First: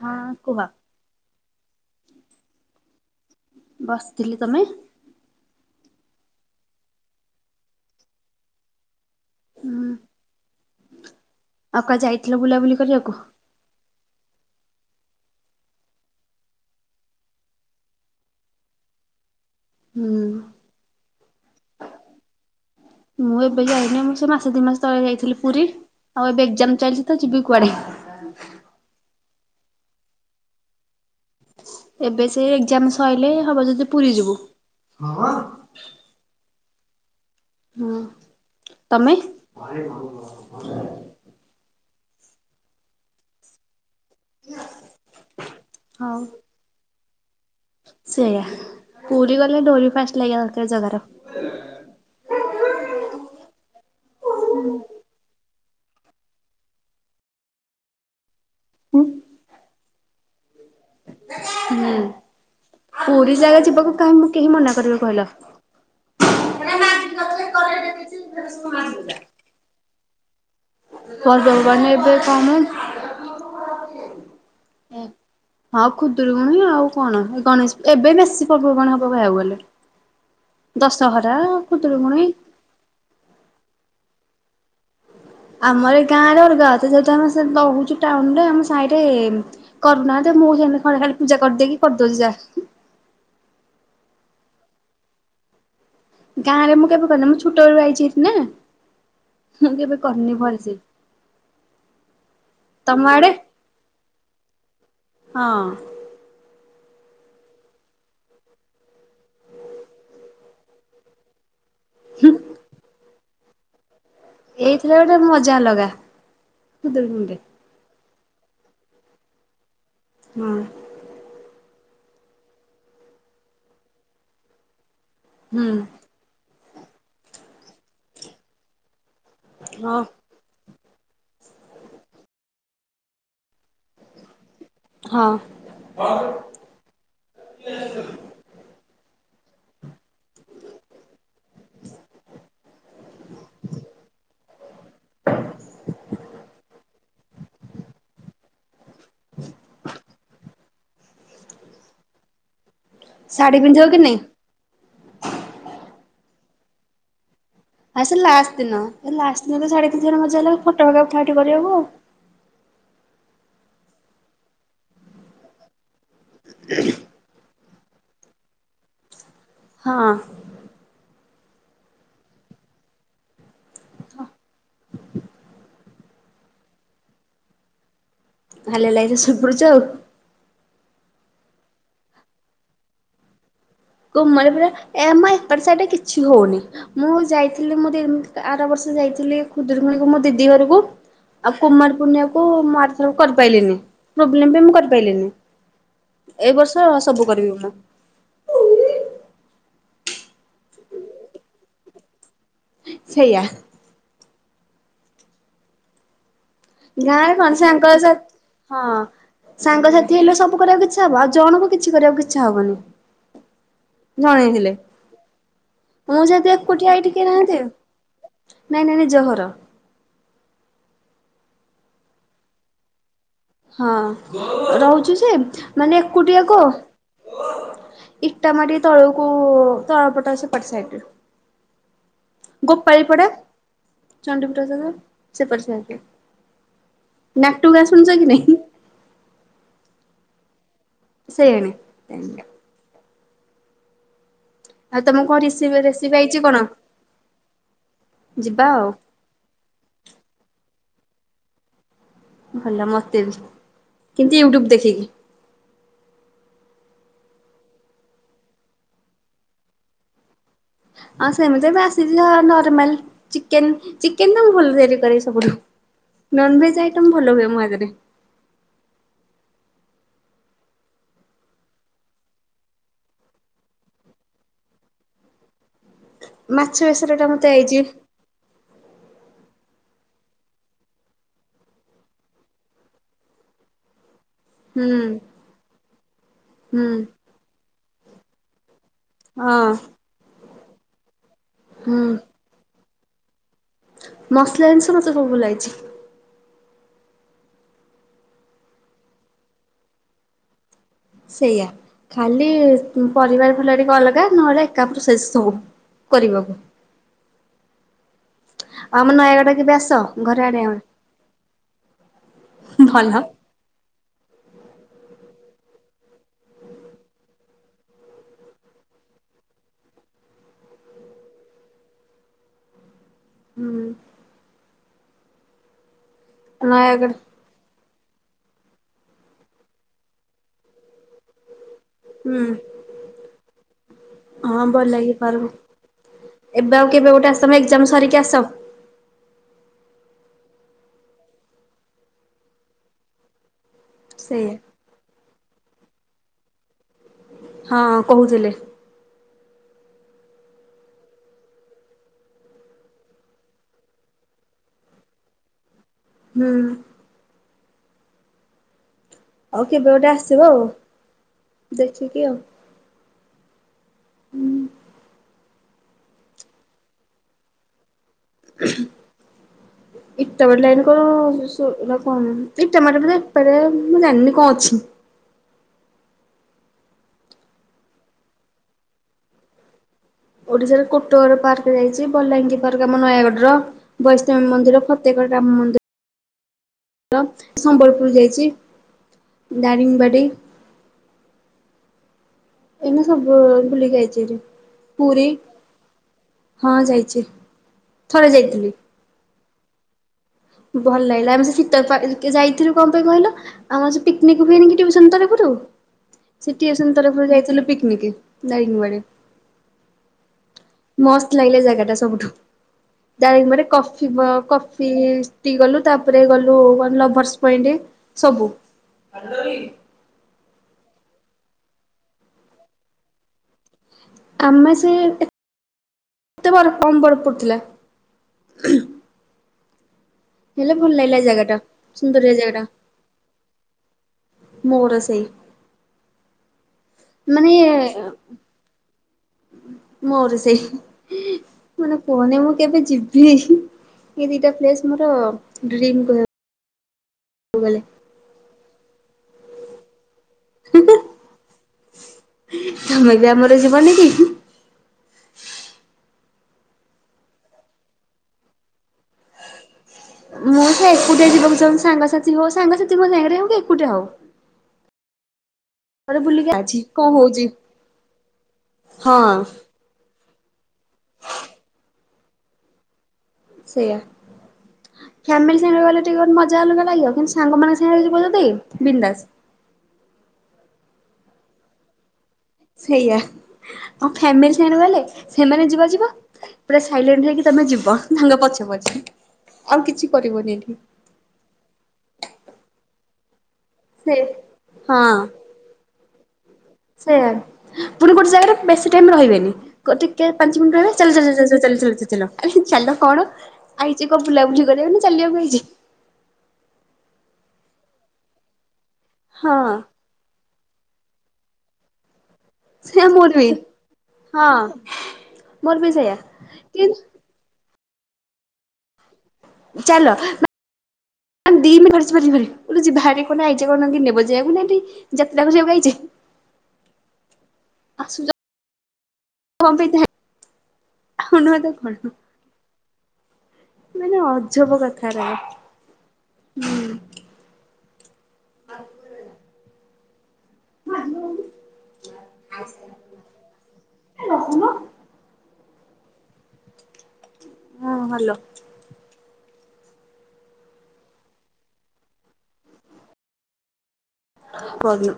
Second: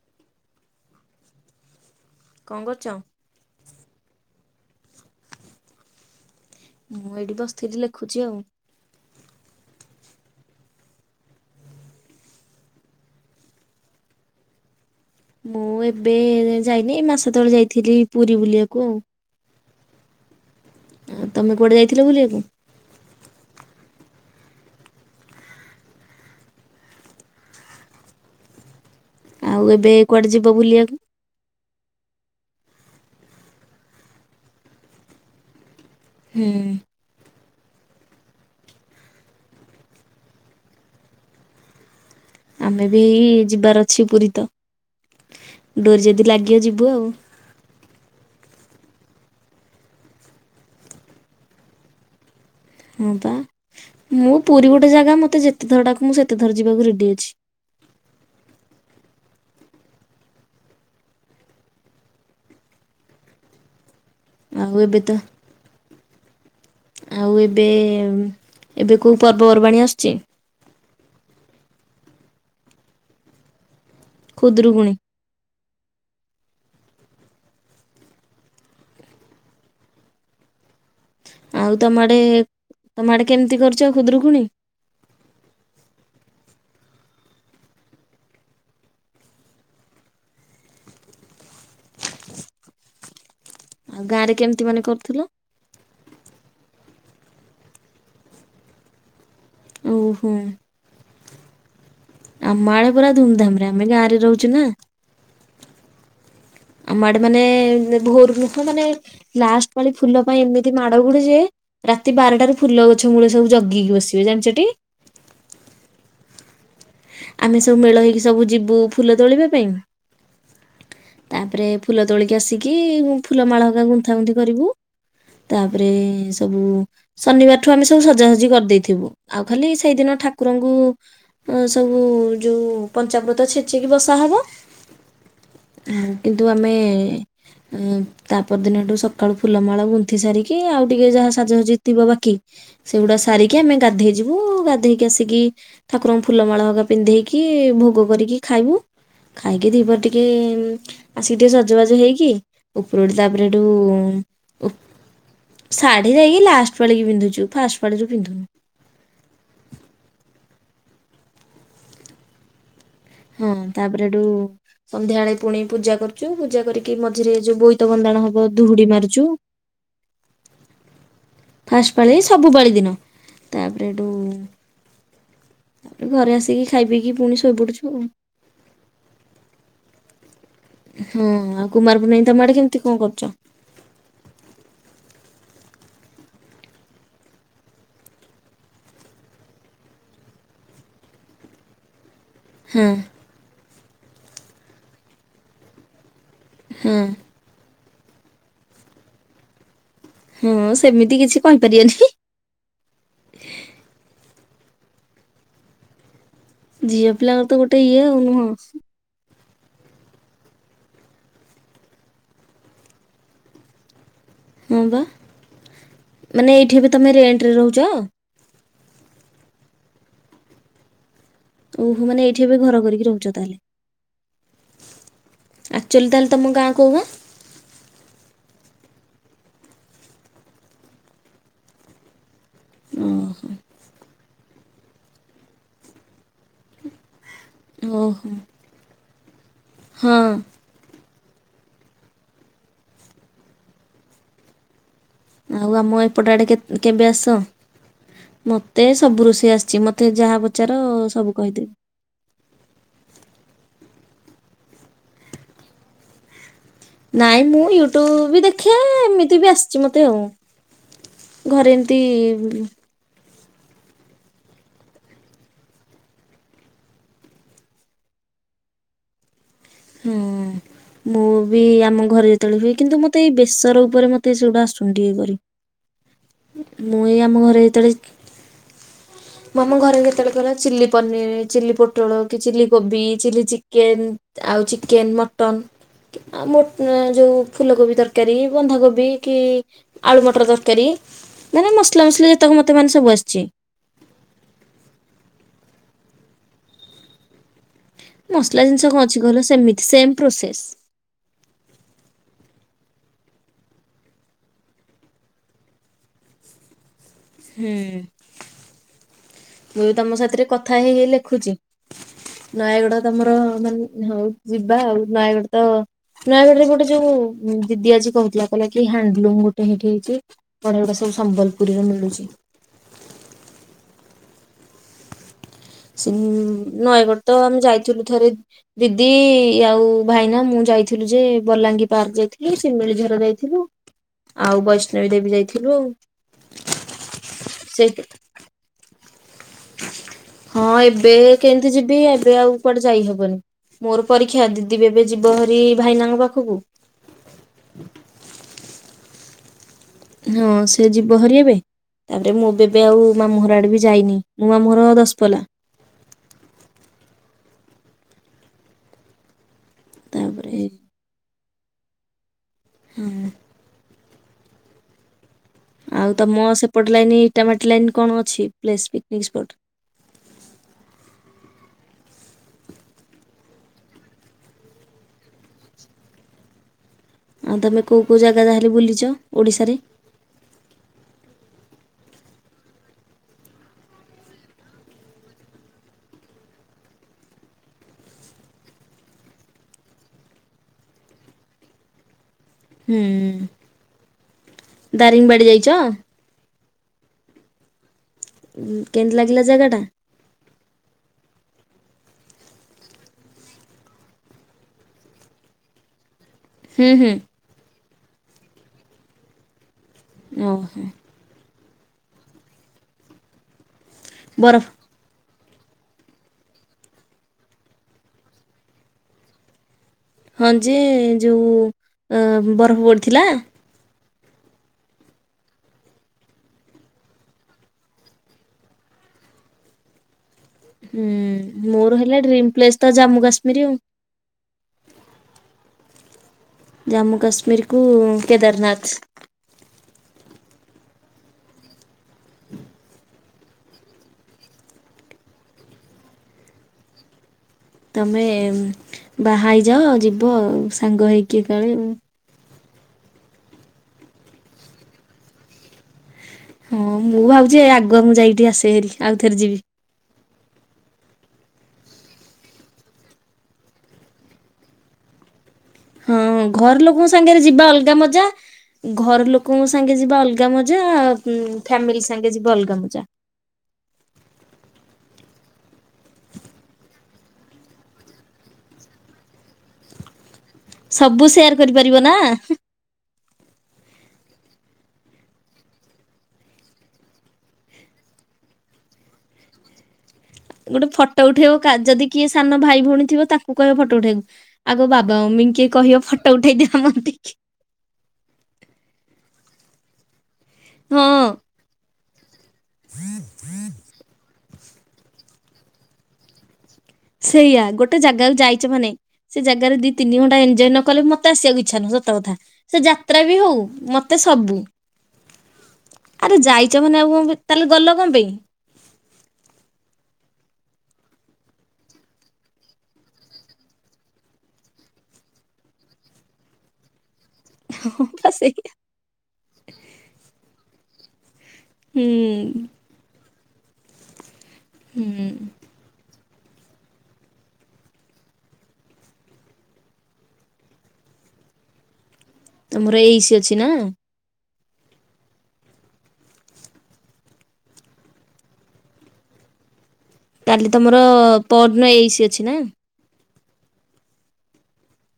ହଁ କୁହ। କଣ କରୁଚ? ବସିଥିଲେ ତମେ? ମୁଁ ଏଇଠି ବସିଥିଲି ଲେଖୁଚି ଆଉ। ହୁଁ ଆଉ କୁଆଡ଼େ ଯାଇଥିଲ ବୁଲାବୁଲି କରିବାକୁ? ମୁଁ ଏବେ ଯାଇନି। ଏ ମାସ ତଳେ ଯାଇଥିଲି ପୁରୀ ବୁଲିବାକୁ ଆଉ। ହୁଁ ଉଁ ତମେ କୁଆଡ଼େ ଯାଇଥିଲ ବୁଲିବାକୁ? ମୁଁ ଏବେ ଯାଇନି। ମୁଁ ସେ ମାସ ଦିଇ ମାସ ତଳେ ଯାଇଥିଲି ପୁରୀ। ଆଉ ଏବେ ଏକ୍ଜାମ୍ ଚାଲିଚି ତ ଯିବି କୁଆଡ଼େ? ଆଉ ଏବେ କୁଆଡ଼େ ଯିବ ବୁଲିବାକୁ? ଏବେ ସେ ଏକ୍ଜାମ୍ ସଇଲେ ହବ। ଯଦି ପୁରୀ ଯିବୁ [unintelligible] ହୁଁ। ହୁଁ ତମେ [unintelligible] ଆମେ ବି ହେଇ ଯିବାର ଅଛି ପୁରୀ। ତ ଡୋରି ହଉ ଯଦି ଲାଗିବ ଯିବୁ ଆଉ। ସେଇଆ, ପୁରୀ ଗଲେ ଡୋରି ଫାଷ୍ଟ ଲାଗିବା ଦରକାର ଜଗାର। ହଁ ପା ମୁଁ ପୁରୀ ଗୋଟେ ଜାଗା। ମତେ ଯେତେ ଥର ଡାକ ମୁଁ ସେତେଥର ଯିବାକୁ ରେଡି ଅଛି। ହୁଁ [unintelligible] ହୁଁ ପୁରୀ ଜାଗା ଯିବାକୁ କାମ। କେହି ଆଉ ମନା ଏବେ କରିବେ ତ କହିଲ? ଆଉ ଏବେ ଏବେ କୋଉ ପର୍ବପର୍ବାଣିୀ ଆସୁଛି? ପର୍ବ ପର୍ବାଣି ଏଵେ କମ ଖୁଦୁରୁକୁଣୀ। ହୁଁ। ହଁ ଖୁଦୁରୁକୁଣୀ ଆଉ କଣ ଗଣେଶ ପୂ ଏବେ ବେଶୀ ପର୍ବପର୍ବାଣୀ ହବ କହିବାକୁ ଗଲେ। [inaudible] ଦଶହରା। ଆଉ ତମ ଆଡେ ଖୁଦୁରୁକୁୁଣି। ତମ ଆଡେ କେମିତି କରୁଛ ଖୁଦରୁକୁଣୀ? ଆମର ଏ ଗାଁ ରେ ଅଲଗା ଯେହେତୁ ଆମେ ରହୁଛ ଟାଉନରେ ଆମ ସାହିରେ କରୁନାହାନ୍ତି ମୁଁ ହେମତି ଖାଲି ପୂଜା କରିଦେଇକି କରିଦୋଉଛି ଯା। ଆଉ ଗାଁ ରେ କେମିତି ମାନେ କରୁଥିଲ? ଗାଁରେ ମୁଁ କେବେ କରିନି ମୁଁ ଛୋଟବେଳୁ ଆଇଛିି ହାରି ନା। ମୁଁ କେବେ କରନି ଓହୋ। ଭଲସେ। ଆମ ଆଡେ ପୁରା ଧୁମଧାମ୍ ରେ ଆମେ ଗାଁ ରେ ରହୁଛୁ ନା। ହଁ। ଆମ ଆଡେ ମାନେ ଭୋରୁ ନୁହଁ ମାନେ ଲାଷ୍ଟ ପାଳି ଫୁଲ ପାଇଁ ଏମିତି ମାଡ ହୁଏ ଯେ ରାତି ବାରଟାରେ ଫୁଲ ଗଛ ମୂଳେ ସବୁ ଜଗିକି ବସିବେ ଜାଣିଛ ଟି। ସେ ଗୋଟେ ମଜା ଅଲଗା ଖୁଦୁରୁକୁଣୀ କି। ଆମେ ସବୁ ମେଳ ହେଇକି ସବୁ ଯିବୁ ଫୁଲ ତୋଳିବା ପାଇଁ। ହଁ। ତାପରେ ଫୁଲ ତୋଳିକି ଆସିକି ଫୁଲ ମାଳ ହେରିକା ଗୁନ୍ଥା ଗୁନ୍ଥି କରିବୁ। ହୁଁ ତାପରେ ସବୁ ଶନିବାରଠୁ ଆମେ ସବୁ ସଜାସଜି କରିଦେଇଥିବୁ। ଆଉ ଖାଲି ହଁ ସେଇଦିନ ଠାକୁରଙ୍କୁ ସବୁ ଯୋଉ ପଞ୍ଚାବୃତ ଛେ ଚିକି ବସା ହବ ହଁ କିନ୍ତୁ ଆମେ ତାପର ଦିନଠୁ ସକାଳୁ ଫୁଲମାଳ ଗୁନ୍ଥିି ସାରିକି ଆଉ ଟିକେ ଯାହା ସାଜସଜି ଥିବ ବାକି ସେଗୁଡା ସାରିକି ଆମେ ଗାଧେଇ ଯିବୁ ଗାଧେଇକି ଆସିକି ଠାକୁରଙ୍କୁ ଫୁଲମାଳ ହେରିକା ପିନ୍ଧେଇକି ଭୋଗ କରିକି ଖାଇବୁ ଖାଇକି ଦିପହରେ ଟିକେ ଆସିକି ଟିକେ ସଜବାଜ ହେଇକି ଉପର ଓଳି ତାପରେ ହେ ଶାଢୀ ଠୁ ପିନ୍ଧିବ କି ନାଇଁ? ଓ ଶାଢୀ ଯାଇକି ଲାଷ୍ଟ ପାଳି କି ପିନ୍ଧୁଚୁ ଫାଷ୍ଟ ପାଳିରୁ ଆଉ ସେ ପିନ୍ଧୁନୁ ଲାଷ୍ଟ ଦିନ ଏ ଲାଷ୍ଟ ଦିନ ଶାଢୀ ପିନ୍ଧିବା ର ମଜା ଅଲଗା ଫୋଟ ଫୋଟ ଉଠା ଉଠି କରିବାକୁ ଆଉ। ହଁ ତାପରେ ଏଠୁ ସନ୍ଧ୍ୟାବେଳେ ପୁଣି ପୂଜା କରୁଛୁ ପୂଜା କରିକି ମଝିରେ ଯ ବୋଇତ ବନ୍ଦାଣ ହବ ଧୁହୁଡି ମାରୁଛୁ। ହଁ। ଫାଷ୍ଟ ପାଳି ସବୁ ପାଳି ଦିନ ତାପରେ ହେଠୁ ତାପରେ ଘରେ ଆସିକି ଖାଇ ପିଇକି ପୁଣି ଶୋଇପଡୁଛୁ ଆଉ। ଭଲ ଲାଗିଲେ ଶୋଇପଡୁଛ ଆଉ। ହଁ ଆଉ କୁମାର ପୂର୍ଣ୍ଣମୀ ତମ ଆଡେ କେମିତି କଣ କରୁଚ? କୁମାର ପୁର୍ଣିମା ଏଇ ଆମ ଏପଟ ସାଇଟ୍ ରେ କିଛି ହୋ ଉନି। ମୁଁ ଯାଇଥିଲି ମୁଁ ଆର ବର୍ଷ ଯାଇଥିଲି ଖୁଦୁରୁକୁଣୀକୁ ମୋ ଦିଦି ଘରକୁ। ଆଉ କୁମାରପୂର୍ଣ୍ଣିମା କୁ ମୁ ହଁ ଆର ଥରକ କରିପାରଲିନି ପ୍ରୋବ୍ଲେମ୍ ପାଇଁ ମୁଁ କରିପାରଲିନି। ଏଇ ବର୍ଷ ହଁ ସବୁ କରିବି ପୁରା। ହଁ ସେମିତି କିଛି କହିପାରିବେନି। ସେଇୟା। ଝିଅ ଗାଁରେ ପିଲାଙ୍କର ତ କଣ ଗୋଟେ ସାଙ୍କ ଇଏ ଆଉ [unintelligible] ନୁହଁ ହଁ ସାଙ୍ଗସାଥି ହେଲେ ସବୁ କରିବାକୁ ଇଛା ହବ। ଆଉ ଜଣଙ୍କୁ କିଛି କରିବାକୁ ଇଚ୍ଛା ହବନି। ଜଣେ ହେଲେ ହଁ ବା। ମୁଁ ମାନେ ସେଠି ଏଇଠି ଏବେ ଏକୁଟିଆ ତମେ କେହି ରେଣ୍ଟ ରେ ନାହାନ୍ତି ଆ ରହୁଛ? ନାଇଁ ନାଇଁ ନାଇଁ ଜହର ଓହୋନେ ଏଇଠି ଏବେ ଘର କରିକି ରହୁଛ ତାହେଲେ ହଁ ରହୁଛୁ ସେ ମାନେ ଆକ୍ଚୁଆଲି ତାହେଲେ ତମ ଏକୁଟିଆ ଗାଁ କହ କୋଉ ଗାଁ? ଇଟା ମାଟି ତଳକୁ ତଳ ପଟା ସେ ପ ସାଇୁ ଗୋପାଳ ପଡା ଓହୋ ଚଣ୍ଡିପଠ ଯାଗ ସେପରି ସେ ଆକେ ନକ୍ଟୁ ଗାସଣ ଓହୋ କି ନ ହଁ ସେଇନା ଆଉ ତମ କଣ ଆଉ ରେସିପି ଆମ ରେସିପି ଏପଟ ଆଇଛି ଆଡ଼େ କଣ କେବେ ଆସ ଯିବା ଆଉ ମୋତେ ସବୁ ରୋଷେଇ ଆସ ମତେ ଯାହା ପଚାର ସବୁ କହିଦେବି ଭଲ ମତେ ବି କେମତି ୟୁଟ୍ୟୁବ ଦେଖିକି ନାଇଁ ମୁଁ ୟୁଟ୍ୟୁବ୍ ବି ଦେଖେ ଏମିତି ବି ଆସିଛି ମୋତେ ଆଉ ହଁ ସେମିତି ଘରେ ବି ଆସିଛି ଏମିତି ନର୍ମାଲ ଚେ ଚିକେନ ତ ମୁଁ ଭଲ ତିଆରି କରେ ସବୁ ନନଭେଜ ଆଇଟ ଭଲ ହୁଏ ମୋ ଆଜରେ ହଁ ମୁଁ ବି ଆମ ଘରେ ଯେତେବେଳେ ହୁଏ କିନ୍ତୁ ମତେ ଏଇ ବେସର ଉପରେ ମତେ ସେଗୁଟା ଆସୁଛନ୍ତି ଇଏ କରି ମାଛ ମୁଁ ବେସର ଏ ଟା ଆମ ମତେ ଘରେ ଆଇଛି ଯେତେବେଳେ ମୁଁ ଆମ ଘରେ ଯେତେବେଳେ କଲା ଚିଲି ପନିର ଚି ପୋଟଳ କି ଚିଲି କୋବି ଚି ଚିକେନ ଆଉ ହୁଁ ଚିକେନ୍ ମଟନ୍ ଆଉ ହୁଁ ଯେଉଁ ଫୁଲକୋବି ତରକାରୀ ବନ୍ଧାକୋବି କି ହଁ ଆଳୁ ମଟର ତରକାରୀ ମାନେ ହୁଁ ମସଲା ମସଲି ଯେତାକ ମତେ ମାନେ ସବୁ ଆସିଛି ମସଲା ଜିନିଷ ମତେ ସବୁ ଲାଗିଛି ମସଲା ଜିନିଷ କଣ ଅଛି କହିଲ ସେମିତି ସେମ୍ ପ୍ରୋସେସ୍ ସେଇଆା ଖାଲି ପରିବାର ଭଲ ଟିକେ ଅଲଗା ନହେଲେ ଏକାପରୁ ଶେଷ ସବ କରିବାକୁ ହୁଁ ଆମ ନୟାଗଡ଼ କେବେ ମୁଁ ଆସ ତମ ଘରେ ସାଥିରେ ଆଡେ କଥା ଆମର ହେଇକ ଲେଖୁଛି ନୟାଗଡ ଭଲ। ତମର ମାନେ ହଉ ଯିବା ଆଉ ନୟାଗଡ ତ ନୂୟ ବଡରେ ଗୋଟେ ଯୋଉ ଦିଦି ଆଜି କହୁଥିଲା କହିଲ କି ହ୍ୟାଣ୍ଡଲୁମ ଗୋଟେ ହେଇଠି ହେଇଛି ବଢା ସବୁ ସମ୍ବଲପୁରୀରେ ମିଳୁଛି [inaudible] ନୟାଗଡ଼ ତ ଆମେ ଯାଇଥିଲୁ ଥରେ ଦିଦି ଆଉ ଭାଇନା ମୁଁ ଯାଇଥିଲୁ ଯେ ବଲାଙ୍ଗୀର ବାହାରି ହୁଁ। ଯାଇଥିଲି ଶିମିଳିଝର ଯାଇଥିଲୁ ଆଉ ହଁ ଭଲ ବୈଷ୍ଣବୀ ଲାଗି ଦେବୀ ପାରବ ଯାଇଥିଲୁ ଆ ଏବେ ଆଉ କେବେ ଗୋଟେ ଆସ ତମେ ଏକ୍ଜାମ ସେଠ ସରିକି ଆସ ହଁ ଏବେ କେମିତି ଯିବି ଏବେ ଆଉ କୁଆଡେ ଯାଇହବନି ମୋର ପରୀକ୍ଷା ସେଇଆ। ିବେ ଏବେ ଯିବ ହରି ଭାଇନାଙ୍କ ପାଖକୁ ହଁ କହୁଥିଲେ ହଁ ସେ ଯିବ ହରି ଏବେ ତାପରେ ମୁଁ ଏବେ ଆଉ ମା ମହର ଆଡେ ବି ଯାଇନି ମୁଁ ମା ମହର ଦଶପଲା [inaudible] ହଉ କେବେ ଗୋଟେ ଆସିବ ତାପରେ ଆଉ ଦେଖିକି ଆଉ [inaudible] [inaudible] ଆଉ ତମ ସେପଟେ ଲାଇନ ଇଟାମାଟି ଲାଇନ କଣ ଅଛି ପ୍ ପିକନିକ ସ୍ପଟ ଇଟା ବାଲାଇନ କଣ କଣ ଇଟ ମ ବେ ଏଇପ ମୁ ଏ କଣ ଅଛିନି ଆଉ ତମେ କେଉଁ କେଉଁ ଜାଗା ଯାହେଲେ ବୁଲିଛ ଓଡ଼ିଶାରେ? ଓଡିଶାରେ କୋଟଗଡ ପାର୍କ ଯାଇଛି, ବଲାଙ୍ଗୀ ପାର୍କ ଆମ ନୟାଗଡ଼ର। ବୈଷ୍ଣବୀ ମନ୍ଦିର, ଫତେଗଡ ରାମ ମନ୍ଦିର ସମ୍ବଲପୁର ଯାଇଛି, ଦାରିଙ୍ଗବାଡି ଏଇନା ହୁଁ ସବୁ ବୁଲି ଯାଇଛିହେରି। ପୁରୀ ଦାରିଙ୍ଗବାଡି ଯାଇଛ? ହଁ ଯାଇଛି। ଥରେ ଯାଇଥିଲି କେମିତି ଲାଗିଲା ଜାଗାଟା? ଭଲ ଲାଗିଲା ଆମେ ସେ ଶୀତ ଯାଇଥିଲୁ କଣ ପାଇଁ କହିଲ? ଆମର ସେ ପିକନିକ୍ ହୁଏନି କି ତରଫରୁ ସେ ହୁଁ ଟିୟୁସନ ହୁଁ ତରଫରୁ ଯାଇଥିଲୁ ପିକନିକ ଦାରଙ୍ଗବାଡ଼ି। ଓହୋ। ମସ୍ତ ଲାଗିଲା ଜାଗା ଟା ସବୁଠୁ। ଦାରିଙ୍ଗବାଡି କଫିି କ ବରଫ ସେଠିକି ଗଲୁ ତାପରେ ଗଲୁ ଲଭର୍ସ ପଏଣ୍ଟ ସବୁ। [inaudible] ହଁ ଯେ ଯେଉଁ ବରଫ ପଡ଼ିଥିଲା? ଆମେ ସେ [inaudible] କମ୍ ବରଫ ପଡ଼ୁଥିଲା। ହେଲେ ଭଲ ହୁଁ ଲାଗିଲା ଏ ଜାଗାଟା ମୋର ହେଲା ସୁନ୍ଦରିଆ ଡ୍ରିମ୍ ଜାଗାଟା। ପ୍ଲେସ୍ ତ ଜାମ୍ମୁ କାଶ୍ମୀର ଆଉ ମୋର ସେଇ ଜାମ୍ମୁ କାଶ୍ମୀରକୁ କେଦାରନାଥ। ମୋର ସେଇ ମାନେ କୁହନି ମୁଁ କେବେ ଯିବି ଏ ଦିଟା ପ୍ଲେସ ମୋର ଡ୍ରିମ୍ କହିବାକୁ ଗଲେ। ତମେ ବାହା ହେଇଯାଅ ଯିବ ଆଉ ସାଙ୍ଗ ହେଇକି କାଳେ। ତମେ ବି ଆମର ଯିବନି କି? ହଁ ମୁଁ ଭାବୁଛି ଆଗୁଆ ମୁଁ ଯାଇକି ଆସେ ହେରି ଆଉ ଥରେ ଯିବି। ମୁଁ ସେ ଏକୁଟିଆ ଯିବାକୁ ଚାହୁଁଛି। ସାଙ୍ଗସାଥି ହଉ ସାଙ୍ଗସାଥିଙ୍କ ସାଙ୍ଗରେ ହଉ କି ଏକୁଟିଆ ହଉ। ହଁ କୁଆଡେ ବୁଲିକି ଆଜି ଘର ଲୋକଙ୍କ କଣ ସାଙ୍ଗରେ ହଉଛି ଯିବା ଅଲଗା ମଜା ଘର ହଁ ଲୋକଙ୍କ ସାଙ୍ଗେ ଯିବା ଅଲଗା ମଜା ଫ୍ୟାମିଲି ସାଙ୍ଗେ ଯିବ ଅଲଗା ମଜା। ସେଇୟା। ଫ୍ୟାମିଲି ସାଙ୍ଗରେ ଗଲେ ଟିକେ ଗୋଟେ ମଜା ଅଲଗା ଲାଗିବ କିନ୍ତୁ ସାଙ୍ଗମାନଙ୍କ ସାଙ୍ଗେ ଯିବ ଯଦି ବିନ୍ଦାସ। ସବୁ ସେୟାର କରିପାରିବ ନା? ସେଇଆ। ଆଉ ଫାମିଲି ସାଙ୍ଗରେ ଗଲେ ସେମାନେ ଯିବା ଯିବା ପୁରା ସାଇଲେଣ୍ଟ ହେଇକି ତମେ ଯିବ ତାଙ୍କ ପଛେ ପଛେ। ଆଉ କିଛି କରିବନି ଏଠି ଗୋଟେ ଫଟୋ ଉଠେଇବ ଯଦି କିଏ ସାନ ଭାଇ ଭଉଣୀ ଥିବ ତାକୁ କହିବ ଫଟୋ ସେ ଉଠେଇବୁ ଆଗ ହଁ ବାବା ମମି ଙ୍କୁ କିଏ କହିବ ଫଟୋ ଉଠେଇ ଦିଅ। ସେଇଆ ପୁଣି ଗୋଟେ ଜାଗାରେ ବେଶୀ ଟାଇମ ରହିବେନି। ଟିକେ ପାଞ୍ଚ ମିନିଟ୍ ରହିବେ ଚାଲ ଚାଲ ହଁ। ଚାଲ ଚାଲ ଚାଲ ଚାଲ ଆରେ ଚାଲ କଣ ଆଇଛି କଣ ବୁଲାବୁଲି କରିବାକୁ ନା ଚାଲିବାକୁ ଆଇଛି। ସେଇଆ ଗୋଟେ ଜାଗାକୁ ଯାଇଛ ମାନେ ସେ ହଁ ଜାଗାରେ ଦି ତିନି ଘଣ୍ଟା ଏଞ୍ଜୟ ନ କଲେ ମତ ଆସିବାକୁ ଇଚ୍ଛା ନାହିଁ ସତ କଥା। ସେ ସେଇଆ ଯାତ୍ରା ମୋର ବି ହଉ ମତେ ହଁ ସବୁ, ମୋର ବି ସେଇଆ ଆରେ ଯାଇଛ କି ମାନେ ଆଉ କଣ ତାହେଲେ ଗଲ କଣ ପାଇଁ? ଚାଲ ଆ ଦି ମିନିଟ [unintelligible] ବାହାରି କଣ ଆଇଛ କଣ ନେବ ଯିବାକୁ ନା। [unintelligible] ବାସ୍ ଏଇ କଁ ପାଇଁ [unintelligible] ହୁଁ। ମାନେ ଅଜବ ହୁଁ କଥାରେ ହୁଁ। [unintelligible] [unintelligible] ତମର ଏଇଶି ଅଛିନା? ଏ ରହୁନ ହଁ ହାଲୋ। ତାହେଲେ ତମର ପରଦିନ ଏଇ ସି ଅଛିନା? ପଦିନ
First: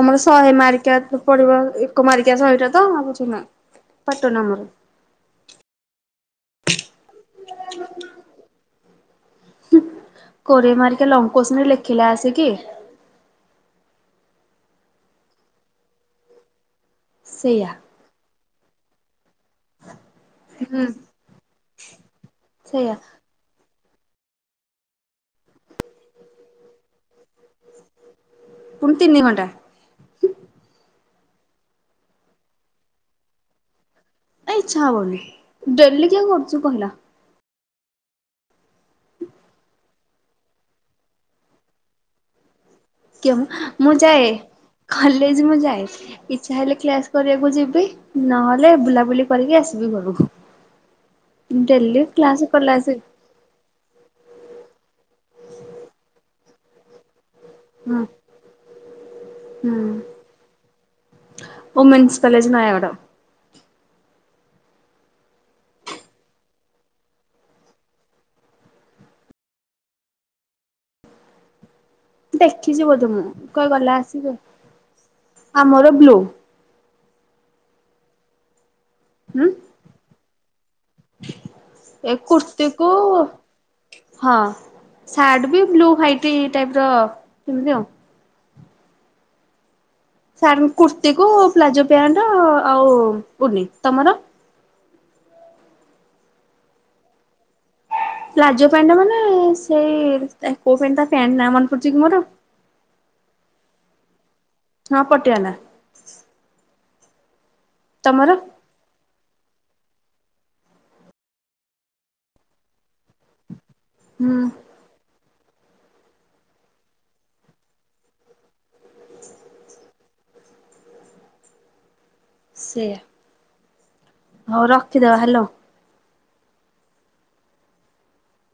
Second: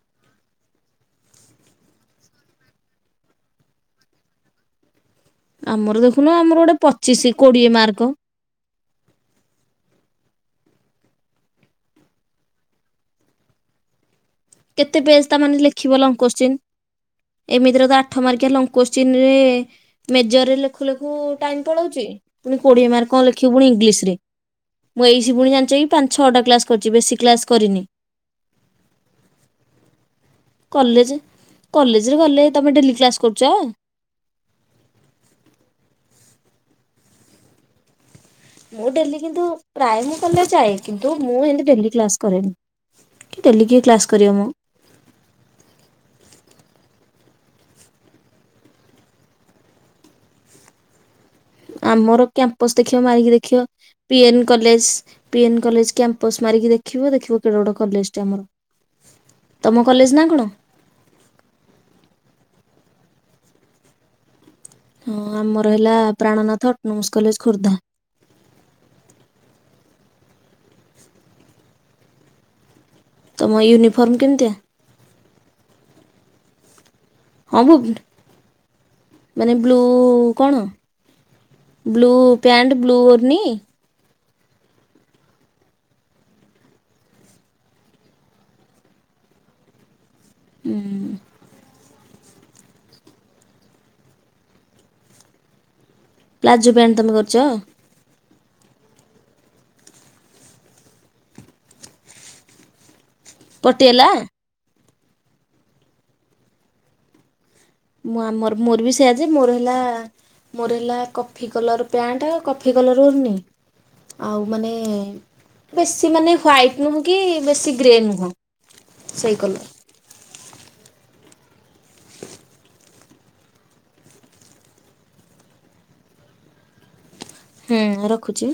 ଆମର ଶହେ ମାର୍କିଆ ପଡ଼ିବ ଏକ ମାର୍କିଆ ଶହେଟାତ ଆ [unintelligible] ପଟାନାଆମର ଆମର ଦେଖୁନୁ ଆମର ଗୋଟେ ପଚିଶି କୋଡ଼ିଏ ମାର୍କ କୋଡ଼ିଏ ମାର୍କିଆ ଲଙ୍ଗ କୋସ୍ଚିନ୍ ଲେଖିଲା ଆସିକି? କେତେ ପେଜ ତାମାନେ ଲେଖିବ ଲଙ୍ଗ କୋଶ୍ଚିନ୍ ସେଇଆ ଏମିତିରେତ ଆଠ ମାର୍ଗିଆ ଲଙ୍ଗ କୋଶ୍ଚିିନରେ ମେଜରରେ ହୁଁ ଲେଖୁ ଲେଖୁ ଟାଇମ ପଳାଉଚି ପୁଣି କୋଡ଼ିଏ ସେଇଆ ମାର୍କ କଣ ଲେ ଲଖିବ ପୁଣି ଇଂଲିଶରେ ମୁଁ ଏଇ ସି ପୁଣି ଜାଣିଚକି ପାଞ୍ଚ ଛଅଟା କ୍ଲାସ୍ କରିଚି ବେଶୀ କ୍ଲାସ୍ କରିନି। ପୁଣି ତିନି ଘଣ୍ଟା। କଲେଜ୍ କଲେଜରେ ଗଲେ ତମେ ଡେଲି କ୍ଲାସ୍ କରୁଚ? ନା ଇଚ୍ଛା ହବନି ଡେଲି କିଏ କରୁଚି କହିଲା? ମୁଁ ଡେଲି କିନ୍ତୁ ପ୍ରାୟ ମୁଁ କଲେଜ୍ ଯାଏ କିନ୍ତୁ ମୁଁ ହେନ୍ତି ଡେଲି କ୍ଲାସ୍ କରେନି। ଡେଲି କିଏ କ୍ଲାସ୍ କରିବ ମୋ। କଲେଜ୍ ମୁଁ ଯାଏ। ଇଚ୍ଛା ହେଲେ କ୍ଲାସ୍ କରିବାକୁ ଯିବି ନହେଲେ ବୁଲାବୁଲି କରିକି ଆସିବି ଘରକୁ। ଡେଲି ଆମର କ୍ଲାସ କ୍ୟାମ୍ପସ କଲା ସେ ଦେଖିବ ମାରିକି ଦେଖିବ PN college PN college campus ମାରିକି ଦେଖିବ ଦେଖିବ କେଡ଼େ ବଡ଼ ହଁ କଲେଜଟେ ଆମର ତମ ହୁଁ କଲେଜ୍ ନାଁ କଣ? Women's college Nayagarh. ହଁ ଆମର ହେଲା ପ୍ରାଣନାଥ ଅଟୋନାମସ କଲେଜ୍ ଖୋର୍ଦ୍ଧା। ଦେଖିଚି ବୋଧେ ମୁଁ ତମ ୟୁନିଫର୍ମ କେମିତିଆ? [unintelligible] ଆମର ବ୍ଲୁ। ହଁ ଭୁ ହୁଁ ମାନେ ବ୍ଲୁ କଣ ବ୍ଲୁ ଏ କୁର୍ତ୍ତିୀ ପ୍ୟାଣ୍ଟ କୁ ବ୍ଲୁ ଓନି? ହଁ ସାର୍ଟବି ବ୍ଲୁ ହ୍ୱାଇଟି ଟାଇପର ଏମିତି ଆଉ। ସାର୍ କୁର୍ତ୍ତିୀକୁ ପ୍ଲାଜୋ ପ୍ୟାଣ୍ଟ ଆଉ ଉନି ତମର? ପ୍ଲାଜୋ ପ୍ୟାଣ୍ଟ ତମେ କରିଚ? ପ୍ଲାଜୋ ପ୍ୟାଣ୍ଟ ମାନେ ସେଇ କୋଉ ପ୍ୟାଣ୍ଟ ପ୍ୟାଣ୍ଟ ନା ମନେ ପଡ଼ୁଚିକି ମୋର। ପଟିଆଲା? ହଁ ପଟିଆଲା। ମୁଁ ତମର ଆମର ମୋରବି ସେୟାଯେ ମୋର ହେଲା ମୋର ହେଲା କଫି କଲର୍ ପ୍ୟାଣ୍ଟ୍ ଆଉ କଫି କଲର୍ ଉର୍ନି ଆଉ ହୁଁ ମାନେ ବେଶୀ ମାନେ ହ୍ଵାଇଟ୍ ନୁହଁକି ବେଶୀ ଗ୍ରେ ନୁହଁ ସେଇ କଲର୍। ସେଆ ହଉ ରଖିଦବା ହାଲୋ। ହୁଁ ରଖୁଚି।